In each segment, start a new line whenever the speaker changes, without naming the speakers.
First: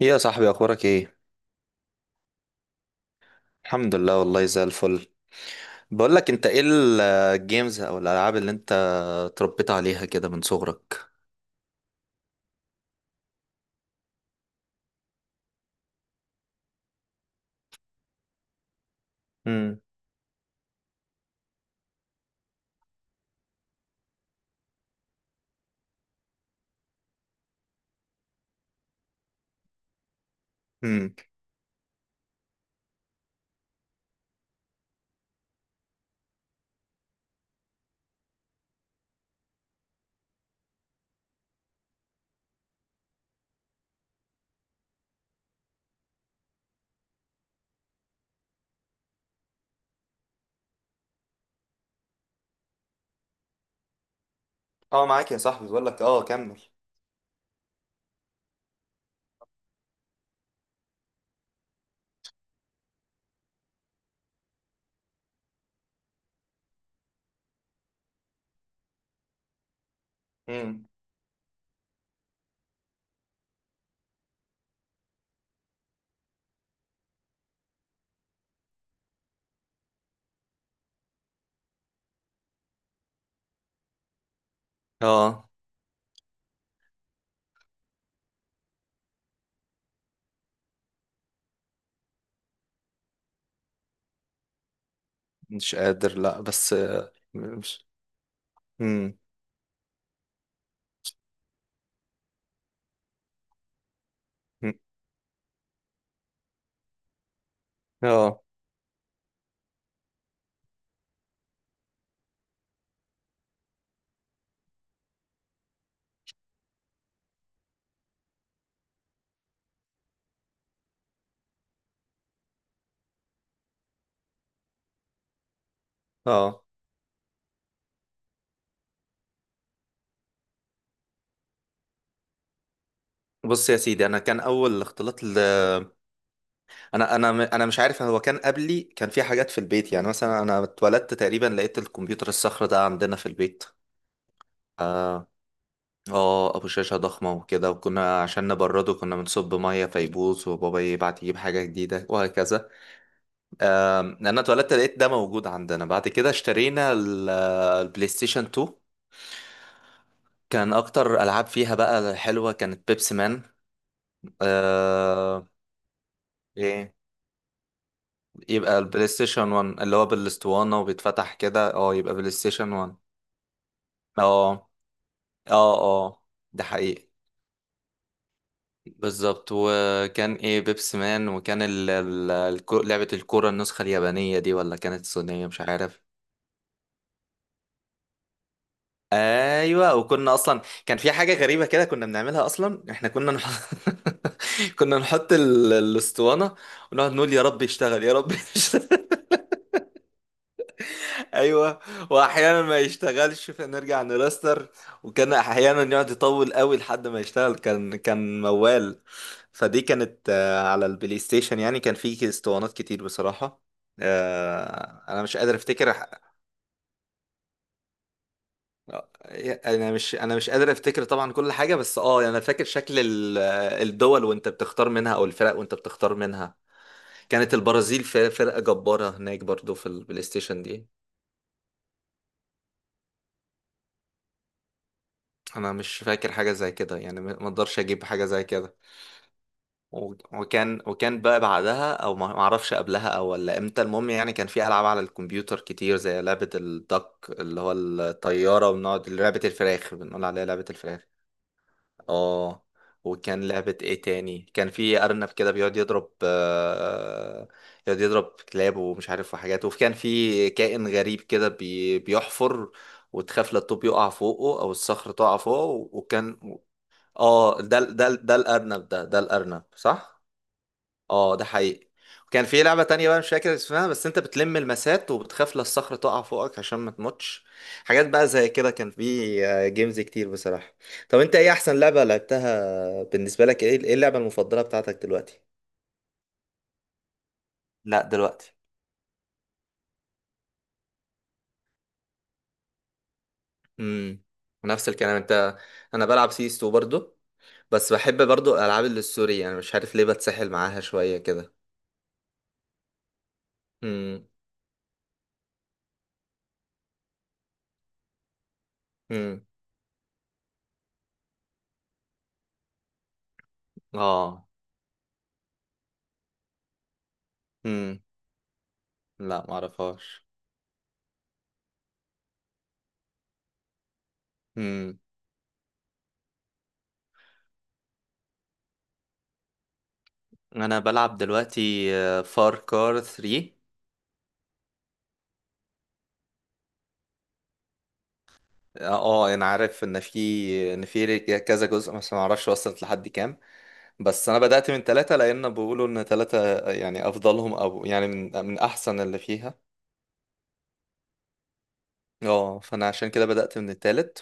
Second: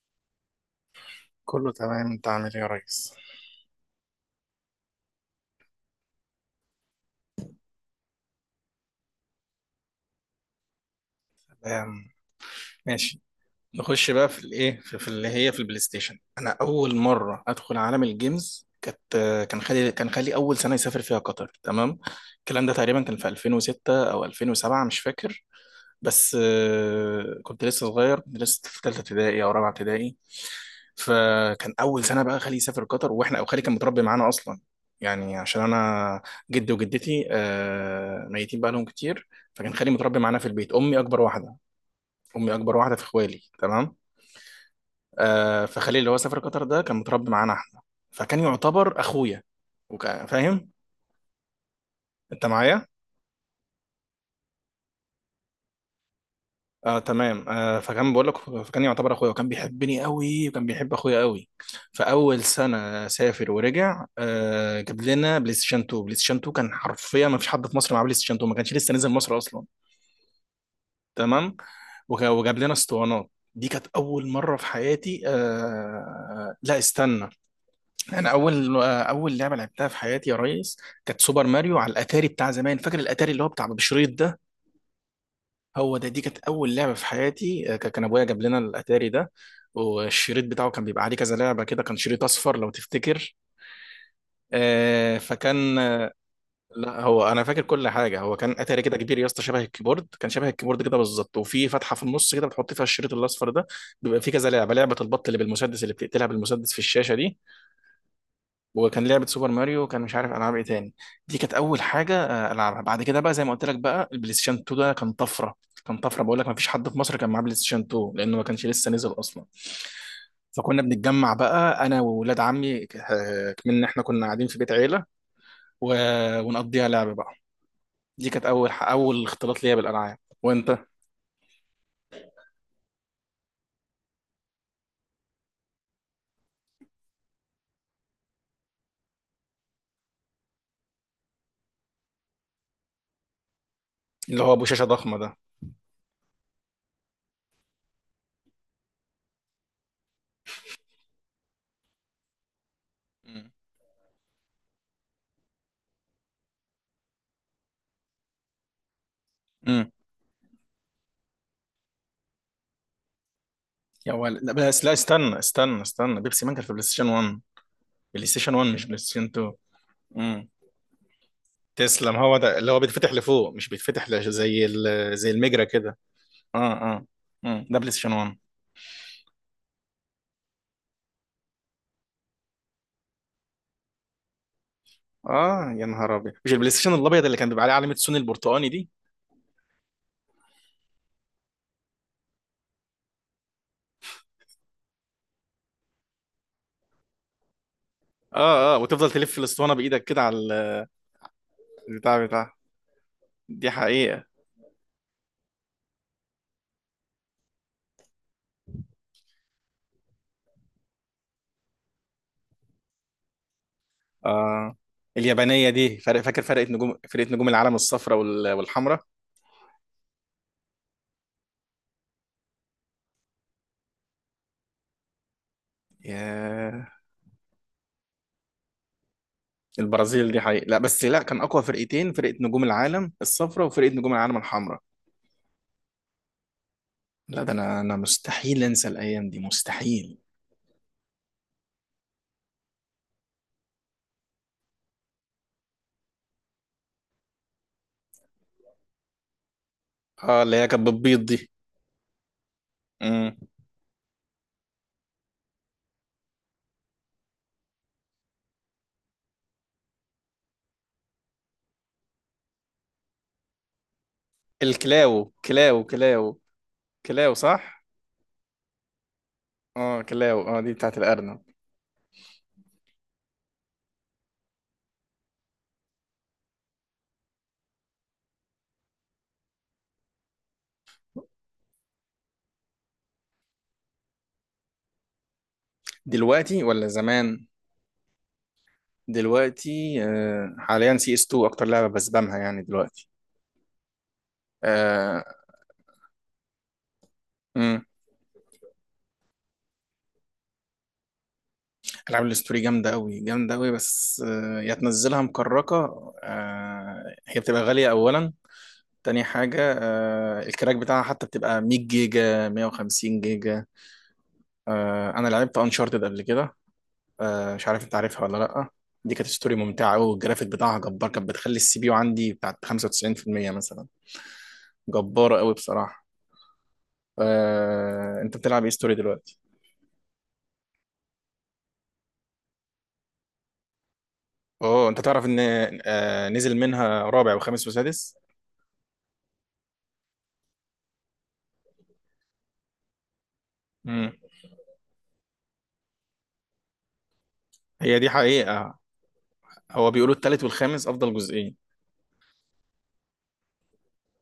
ايه يا صاحبي؟ اخبارك ايه؟
كله تمام، انت عامل ايه يا ريس؟
الحمد لله، والله زي الفل. بقول لك انت، ايه الجيمز او الالعاب اللي انت اتربيت عليها كده من صغرك؟
تمام. ماشي. نخش بقى في الايه في اللي هي في البلاي ستيشن. انا اول مره ادخل عالم الجيمز كانت كان
امم.
خالي كان خالي اول سنه يسافر فيها قطر. تمام. الكلام ده تقريبا كان في 2006 او 2007، مش فاكر. بس آه، كنت لسه صغير، كنت لسه في ثالثه ابتدائي او رابعه ابتدائي.
امم.
فكان اول سنه بقى خالي يسافر قطر واحنا، او خالي كان متربي معانا اصلا. يعني عشان انا جدي وجدتي آه، ميتين بقى لهم كتير. فكان خالي متربي معانا في البيت. امي اكبر واحده في اخوالي. تمام. آه، فخالي اللي هو سافر قطر ده كان متربي معانا احنا. فكان يعتبر اخويا وكان فاهم. انت معايا؟
اه، معاك يا صاحبي. بقول لك كمل.
آه تمام. آه، فكان بقول لك فكان يعتبر اخويا وكان بيحبني قوي وكان بيحب اخويا قوي. فاول سنه سافر ورجع آه، جاب لنا بلاي ستيشن 2. بلاي ستيشن 2 كان حرفيا ما فيش حد في مصر معاه بلاي ستيشن 2، ما كانش لسه نزل مصر اصلا.
امم.
تمام. وجاب لنا اسطوانات. دي كانت اول مره في حياتي. آه لا استنى. انا اول لعبه لعبتها في حياتي يا ريس كانت سوبر ماريو على الاتاري بتاع زمان. فاكر الاتاري اللي هو بتاع بشريط ده؟
اه،
هو ده. دي كانت اول لعبه في حياتي. كان ابويا جاب لنا الاتاري ده. والشريط بتاعه كان بيبقى عليه كذا لعبه كده، كان شريط اصفر لو تفتكر. آه،
مش
فكان آه،
قادر. لا بس،
لا هو انا فاكر
مش.
كل حاجه. هو كان اتاري كده كبير
امم.
يا اسطى، شبه الكيبورد، كان شبه الكيبورد كده بالظبط، وفي فتحه في النص كده بتحط فيها الشريط الاصفر ده. بيبقى فيه كذا لعبه، لعبه البط اللي بالمسدس اللي بتقتلها بالمسدس في الشاشه دي.
اه.
وكان لعبة سوبر ماريو، وكان مش عارف ألعاب إيه تاني. دي كانت أول حاجة آه، ألعبها. بعد كده بقى، زي ما قلت لك، بقى البلاي ستيشن 2 ده كان طفرة. كان طفرة، بقول لك ما فيش حد في مصر كان معاه بلاي ستيشن 2 لأنه ما كانش لسه نزل أصلا. فكنا بنتجمع بقى أنا وولاد عمي آه، من إحنا كنا قاعدين في بيت عيلة. و...
اه.
ونقضيها لعب بقى. دي كانت أول اختلاط ليا بالألعاب. وأنت؟
بص يا سيدي، انا كان اول اختلاط. انا مش عارف. هو كان قبلي، كان في حاجات في البيت. يعني مثلا انا اتولدت تقريبا لقيت الكمبيوتر الصخر ده عندنا في البيت.
اللي هو أبو شاشة ضخمة
آه،
ده.
اه، ابو شاشه ضخمه وكده. وكنا عشان نبرده كنا بنصب ميه فيبوظ، وبابا يبعت يجيب حاجه جديده، وهكذا.
مم.
انا اتولدت لقيت ده موجود عندنا. بعد كده اشترينا البلاي ستيشن 2.
مم.
كان اكتر العاب فيها بقى حلوه كانت بيبسي مان.
يا ولد لا، بس لا استنى
آه.
استنى استنى، بيبسي مان كان في بلاي
ايه؟
ستيشن 1. بلاي ستيشن 1
يبقى
مش بلاي
البلاي
ستيشن
ستيشن 1 اللي هو
2.
بالاسطوانه وبيتفتح كده، اه، يبقى
تسلم،
بلاي
هو ده اللي
ستيشن
هو
1.
بيتفتح لفوق، مش بيتفتح لش- زي
اه.
زي المجرة
اه.
كده.
اه.
اه
ده
اه.
حقيقي.
مم. ده بلاي ستيشن 1.
بالظبط. وكان ايه، بيبس مان. وكان لعبة الكورة، النسخة اليابانية دي، ولا كانت الصينية؟ مش
اه يا
عارف.
نهار ابيض، مش البلاي ستيشن الابيض اللي كان بيبقى عليه علامة سوني البرتقاني دي.
ايوه. وكنا اصلا كان في حاجة غريبة كده كنا بنعملها. اصلا احنا كنا نحط كنا نحط الاسطوانة، ونقعد نقول يا رب يشتغل، يا رب
اه اه،
يشتغل.
وتفضل تلف الاسطوانة بايدك كده على
ايوه.
البتاع بتاع.
واحيانا ما يشتغلش
دي
فنرجع
حقيقة.
نراستر. وكان احيانا يقعد يطول قوي لحد ما يشتغل، كان موال. فدي كانت، على البلاي ستيشن، يعني كان في اسطوانات كتير بصراحة.
اه،
انا مش قادر
اليابانية
افتكر
دي فرق.
ح-
فاكر فرقة نجوم العالم الصفراء والحمراء.
انا مش قادر افتكر طبعا كل حاجة. بس يعني انا فاكر شكل الدول وانت بتختار منها، او الفرق وانت بتختار منها.
ياه.
كانت البرازيل فرقة جبارة هناك برضو في البلاي
البرازيل دي
ستيشن
حقيقة، لا
دي.
بس لا، كان اقوى فرقتين فرقة نجوم العالم الصفراء وفرقة نجوم العالم الحمراء.
انا مش فاكر حاجه زي كده. يعني ما
لا
ما
ده
اقدرش
انا
اجيب حاجه زي
مستحيل
كده.
انسى الايام دي
و-
مستحيل.
وكان بقى بعدها، او ما اعرفش قبلها، او ولا امتى. المهم يعني كان في العاب على الكمبيوتر كتير، زي لعبه الدك اللي هو الطياره. وبنقعد لعبه الفراخ، بنقول
اه،
عليها
اللي
لعبه
هي كانت
الفراخ.
بتبيض دي.
اه.
امم.
وكان لعبه ايه تاني، كان في ارنب كده بيقعد يضرب، يقعد يضرب كلاب ومش عارف وحاجات. وكان في كائن غريب كده بيحفر، وتخاف لا الطوب يقع فوقه او الصخره
الكلاو
تقع
كلاو
فوقه،
كلاو.
وكان.
كلاو
اه، ده
صح.
ده ده الارنب. ده الارنب
اه
صح.
كلاو، اه دي بتاعت
اه،
الارنب.
ده حقيقي. وكان في لعبة تانية بقى مش فاكر اسمها، بس انت بتلم المسات، وبتخاف لا الصخرة تقع فوقك عشان ما تموتش. حاجات بقى زي كده. كان في جيمز كتير بصراحة. طب انت، ايه احسن لعبة لعبتها بالنسبة لك؟ ايه اللعبة المفضلة بتاعتك دلوقتي؟
دلوقتي ولا زمان؟
لا، دلوقتي.
دلوقتي. آه، حاليا سي اس 2 اكتر لعبه بسبامها يعني دلوقتي.
امم. نفس الكلام
آه.
انت. انا بلعب سيستو برضو.
امم.
بس بحب برضو الالعاب اللي السوري، يعني مش عارف ليه بتسحل معاها شوية كده.
العاب الاستوري جامده قوي جامده قوي، بس
امم.
آه يا تنزلها مكركه، آه هي بتبقى غاليه اولا. تاني
امم.
حاجه آه، الكراك بتاعها حتى بتبقى 100 جيجا 150 جيجا.
اه.
آه، انا لعبت انشارتد قبل كده. آه، مش عارف انت عارفها ولا لا. دي كانت
لا،
ستوري ممتعه قوي،
معرفهاش.
والجرافيك بتاعها جبار. كانت بتخلي السي بي يو عندي بتاعت 95% مثلا.
امم.
جباره قوي بصراحه. آه، انت بتلعب ايه ستوري دلوقتي؟
انا بلعب دلوقتي، فار كار 3.
اوه، انت تعرف ان آه، نزل منها رابع وخامس وسادس.
اه. انا عارف ان في كذا جزء، بس ما اعرفش وصلت لحد كام.
امم.
بس انا بدأت من ثلاثة، لان بيقولوا ان ثلاثة يعني افضلهم، او
هي
يعني
دي
من
حقيقه.
احسن اللي فيها.
هو بيقولوا التالت والخامس افضل جزئين.
اه، فانا عشان كده بدأت من الثالث.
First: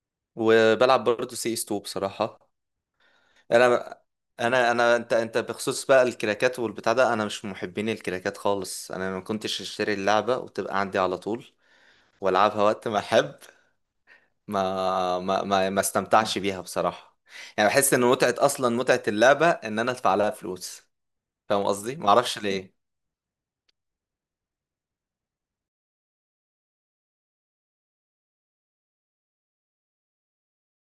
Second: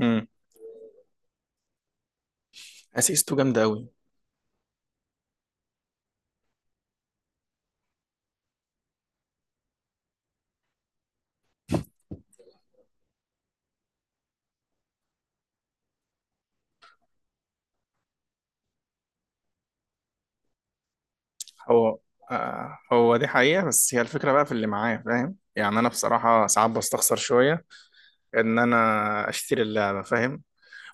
امم.
وبلعب برضه سي اس 2 بصراحة.
اسيس 2 جامده قوي.
انا انا انا انت انت بخصوص بقى الكراكات والبتاع ده، انا مش من محبين الكراكات خالص. انا ما كنتش اشتري اللعبة وتبقى عندي على طول والعبها وقت ما احب. ما استمتعش بيها بصراحة. يعني بحس ان متعة، اصلا متعة اللعبة، ان انا ادفع لها فلوس. فاهم قصدي؟
هو
ما اعرفش ليه.
آه، هو دي حقيقه، بس هي الفكره بقى في اللي معايا فاهم. يعني انا بصراحه ساعات بستخسر شويه ان انا اشتري اللعبه، فاهم.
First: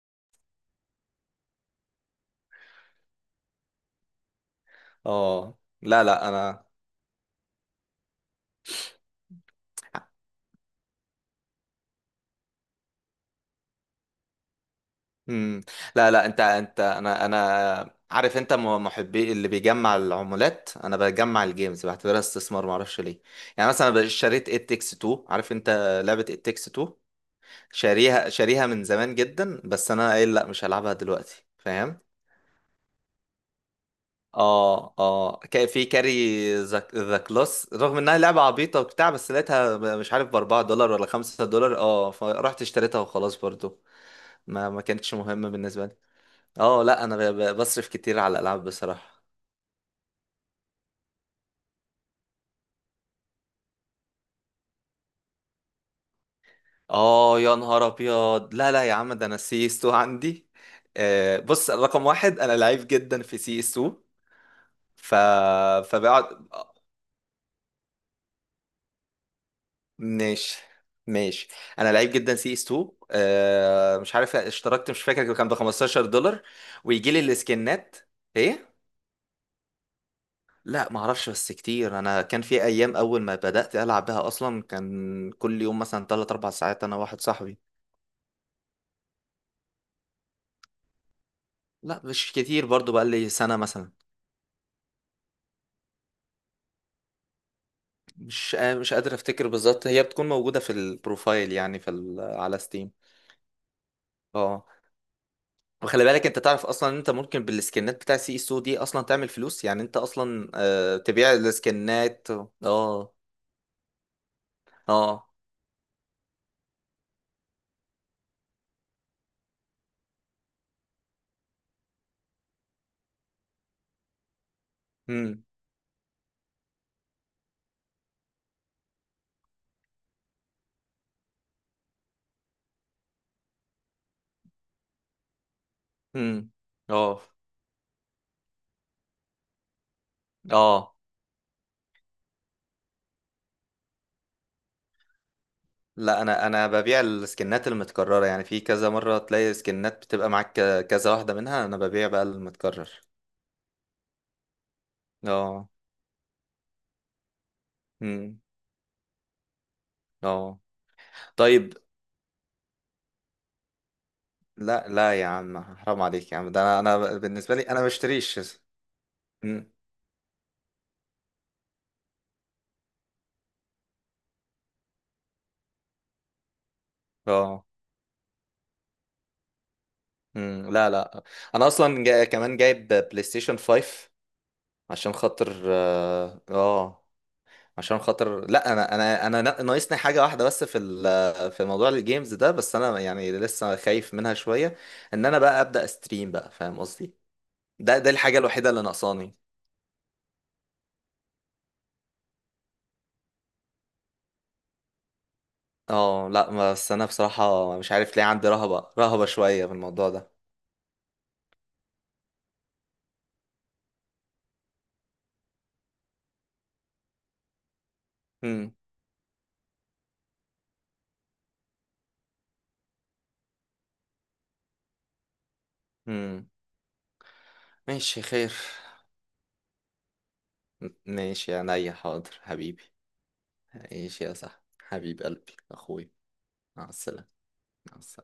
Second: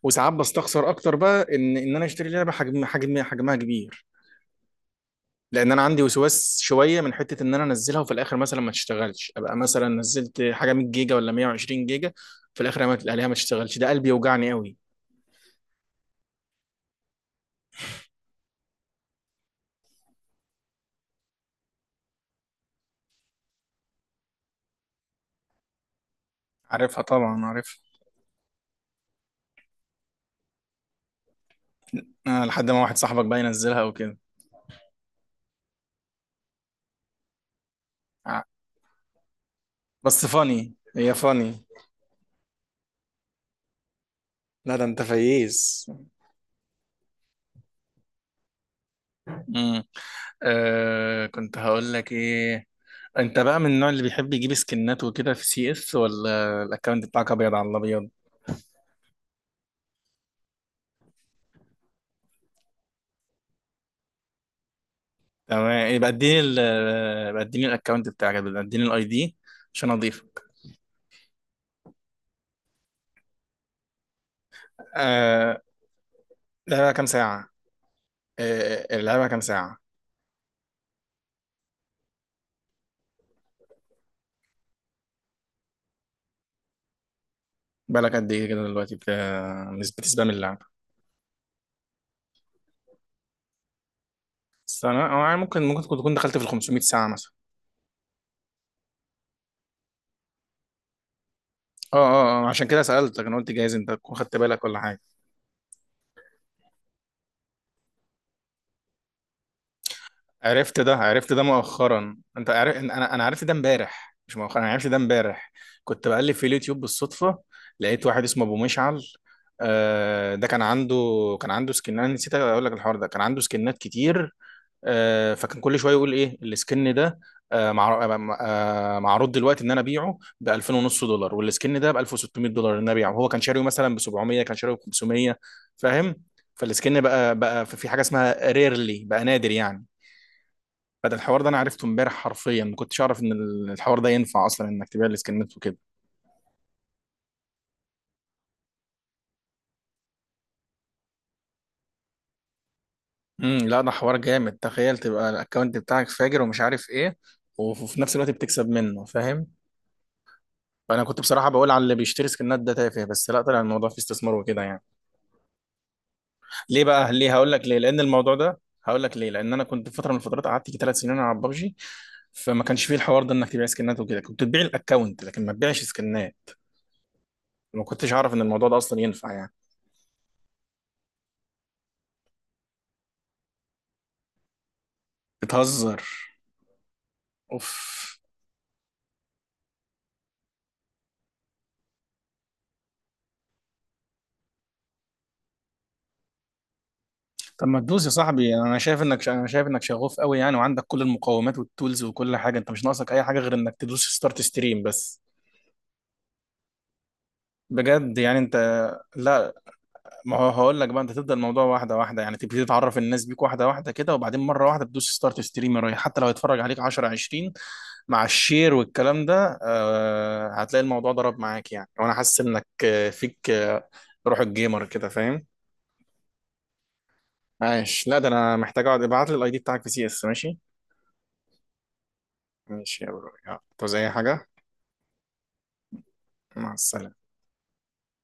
وساعات بستخسر اكتر بقى ان انا اشتري لعبه حجمها كبير.
اه.
لان انا عندي
لا، لا،
وسواس
انا.
شويه من حته ان انا انزلها وفي الاخر مثلا ما تشتغلش، ابقى مثلا نزلت حاجه 100 جيجا ولا 120 جيجا، في الاخر ما الاقيها ما تشتغلش، ده قلبي يوجعني قوي.
مم. لا، لا، انت انا عارف انت محبي اللي بيجمع العمولات. انا بجمع الجيمز، بعتبرها استثمار، ما اعرفش ليه. يعني مثلا أنا اشتريت ات تكس 2، عارف انت لعبة ات تكس 2؟
عارفها طبعا عارفها.
شاريها، شاريها من زمان جدا، بس انا قايل لا، مش هلعبها دلوقتي. فاهم؟
آه، لحد ما واحد صاحبك بقى ينزلها وكده.
اه، اه. كان في كاري ذا كلاس. رغم انها لعبه
ع-
عبيطه وبتاع، بس لقيتها، مش
بس
عارف، ب 4
فاني،
دولار ولا
هي
5
فاني.
دولار اه، فرحت اشتريتها وخلاص برضو. ما
لا
ما
ده انت
كانتش مهمه بالنسبه
فييز.
لي. اه، لا، انا بصرف كتير على الالعاب بصراحه.
امم. آه، كنت هقول لك ايه. انت بقى من النوع اللي بيحب يجيب سكنات وكده في سي اس، ولا الاكونت بتاعك
اه
ابيض
يا
على
نهار
الابيض؟
ابيض! لا، لا يا عم، ده انا سي اس 2 عندي. بص، رقم واحد، انا لعيب جدا في سي اس 2. ف
تمام،
فبقعد
يبقى اديني الاكونت بتاعك، يبقى اديني الاي دي عشان اضيفك.
ماشي. ماشي. انا لعيب جدا سي اس 2. مش عارف اشتركت، مش فاكر كان ب
آه،
$15،
لعبها كام
ويجي لي
ساعة؟
السكنات. ايه؟
آه، لعبها كام ساعة؟
لا، ما اعرفش، بس كتير. انا كان في ايام اول ما بدأت العب بها، اصلا كان كل يوم مثلا 3 4 ساعات انا واحد صاحبي.
بالك قد ايه كده دلوقتي بتسبام اللعبة؟
لا مش كتير برضو، بقى لي سنة مثلا.
سنة أو يعني ممكن ممكن تكون دخلت في ال 500 ساعة مثلا.
مش قادر افتكر بالظبط. هي بتكون موجودة في البروفايل، يعني في
اه اه اه،
على
عشان كده
ستيم.
سألتك، انا قلت جايز انت تكون خدت بالك
اه.
ولا حاجة.
وخلي بالك، انت تعرف اصلا ان انت ممكن بالسكنات بتاع سي اس او دي اصلا تعمل فلوس. يعني انت اصلا
عرفت ده عرفت
تبيع
ده مؤخرا.
السكنات.
انت عارف إن انا،
اه.
انا عرفت ده امبارح، مش مؤخرا، انا عرفت ده
اه.
امبارح. كنت بقلب في اليوتيوب بالصدفه، لقيت واحد اسمه ابو مشعل. آه، ده كان عنده، كان عنده سكن، انا نسيت اقول لك الحوار ده، كان عنده سكنات كتير. آه،
امم.
فكان كل شويه يقول ايه السكن ده. معروض دلوقتي ان انا ابيعه ب 2000 ونص دولار، والسكن ده ب $1600 ان انا ابيعه، هو كان شاريه مثلا ب 700، كان شاريه ب 500. فاهم؟
امم.
فالسكن
اه.
بقى في حاجه اسمها ريرلي بقى، نادر يعني.
اه.
فده الحوار ده انا عرفته امبارح حرفيا، ما كنتش اعرف ان الحوار ده ينفع اصلا انك تبيع السكنات وكده.
لا، انا ببيع السكنات المتكرره، يعني في كذا مره تلاقي سكنات بتبقى معاك كذا واحده منها، انا ببيع بقى المتكرر.
امم. لا ده حوار جامد، تخيل تبقى
اه.
الاكونت بتاعك فاجر ومش عارف ايه، وفي نفس الوقت
امم.
بتكسب منه، فاهم.
اه.
فانا كنت بصراحه بقول
طيب.
على اللي بيشتري سكنات ده تافه، بس لا، طلع الموضوع فيه استثمار وكده يعني.
لا، لا يا عم، حرام عليك يا عم. ده انا
ليه
انا
بقى؟ ليه؟ هقول
بالنسبه
لك
لي،
ليه،
انا ما
لان الموضوع
بشتريش.
ده هقول لك ليه، لان انا
امم.
كنت في فتره من الفترات قعدت يجي ثلاث سنين على ببجي. فما كانش فيه الحوار ده انك تبيع سكنات وكده، كنت تبيع الاكونت لكن ما تبيعش سكنات.
اه.
ما كنتش اعرف ان الموضوع ده اصلا ينفع يعني.
مم، لا، لا، انا اصلا كمان جايب بلاي ستيشن 5، عشان خاطر
بتهزر؟
اه،
اوف.
عشان خاطر لا، ناقصني حاجه واحده بس، في موضوع الجيمز ده، بس انا يعني لسه خايف منها شويه. ان انا بقى ابدا استريم بقى، فاهم قصدي؟
طب ما
ده
تدوس
ده
يا
الحاجه
صاحبي،
الوحيده
انا
اللي
شايف انك
ناقصاني.
انا شايف انك شغوف قوي يعني، وعندك كل المقومات والتولز وكل حاجه، انت مش ناقصك اي حاجه غير انك تدوس ستارت ستريم بس.
اه، لا، بس انا بصراحه مش عارف
بجد
ليه
يعني
عندي
انت.
رهبه، رهبه
لا.
شويه في الموضوع ده.
ما هو هقول لك بقى، انت تبدا الموضوع واحده واحده، يعني تبتدي تعرف الناس بيك واحده واحده كده، وبعدين مره واحده تدوس ستارت ستريم رايح، حتى لو هيتفرج عليك 10 20 مع الشير
امم.
والكلام ده، آه هتلاقي الموضوع ضرب معاك يعني. وانا حاسس انك آه، فيك آه، روح الجيمر كده فاهم.
امم.
عايش. لا
ماشي
ده
خير.
انا محتاج اقعد. ابعت لي الاي دي بتاعك في سي اس. ماشي.
ماشي يا عينيا، حاضر حبيبي.
ماشي يا برو، يلا طب زي
ماشي يا
حاجة.
صاحبي، حبيب قلبي، اخوي.
مع
مع
السلامة.
السلامة. مع السلامة.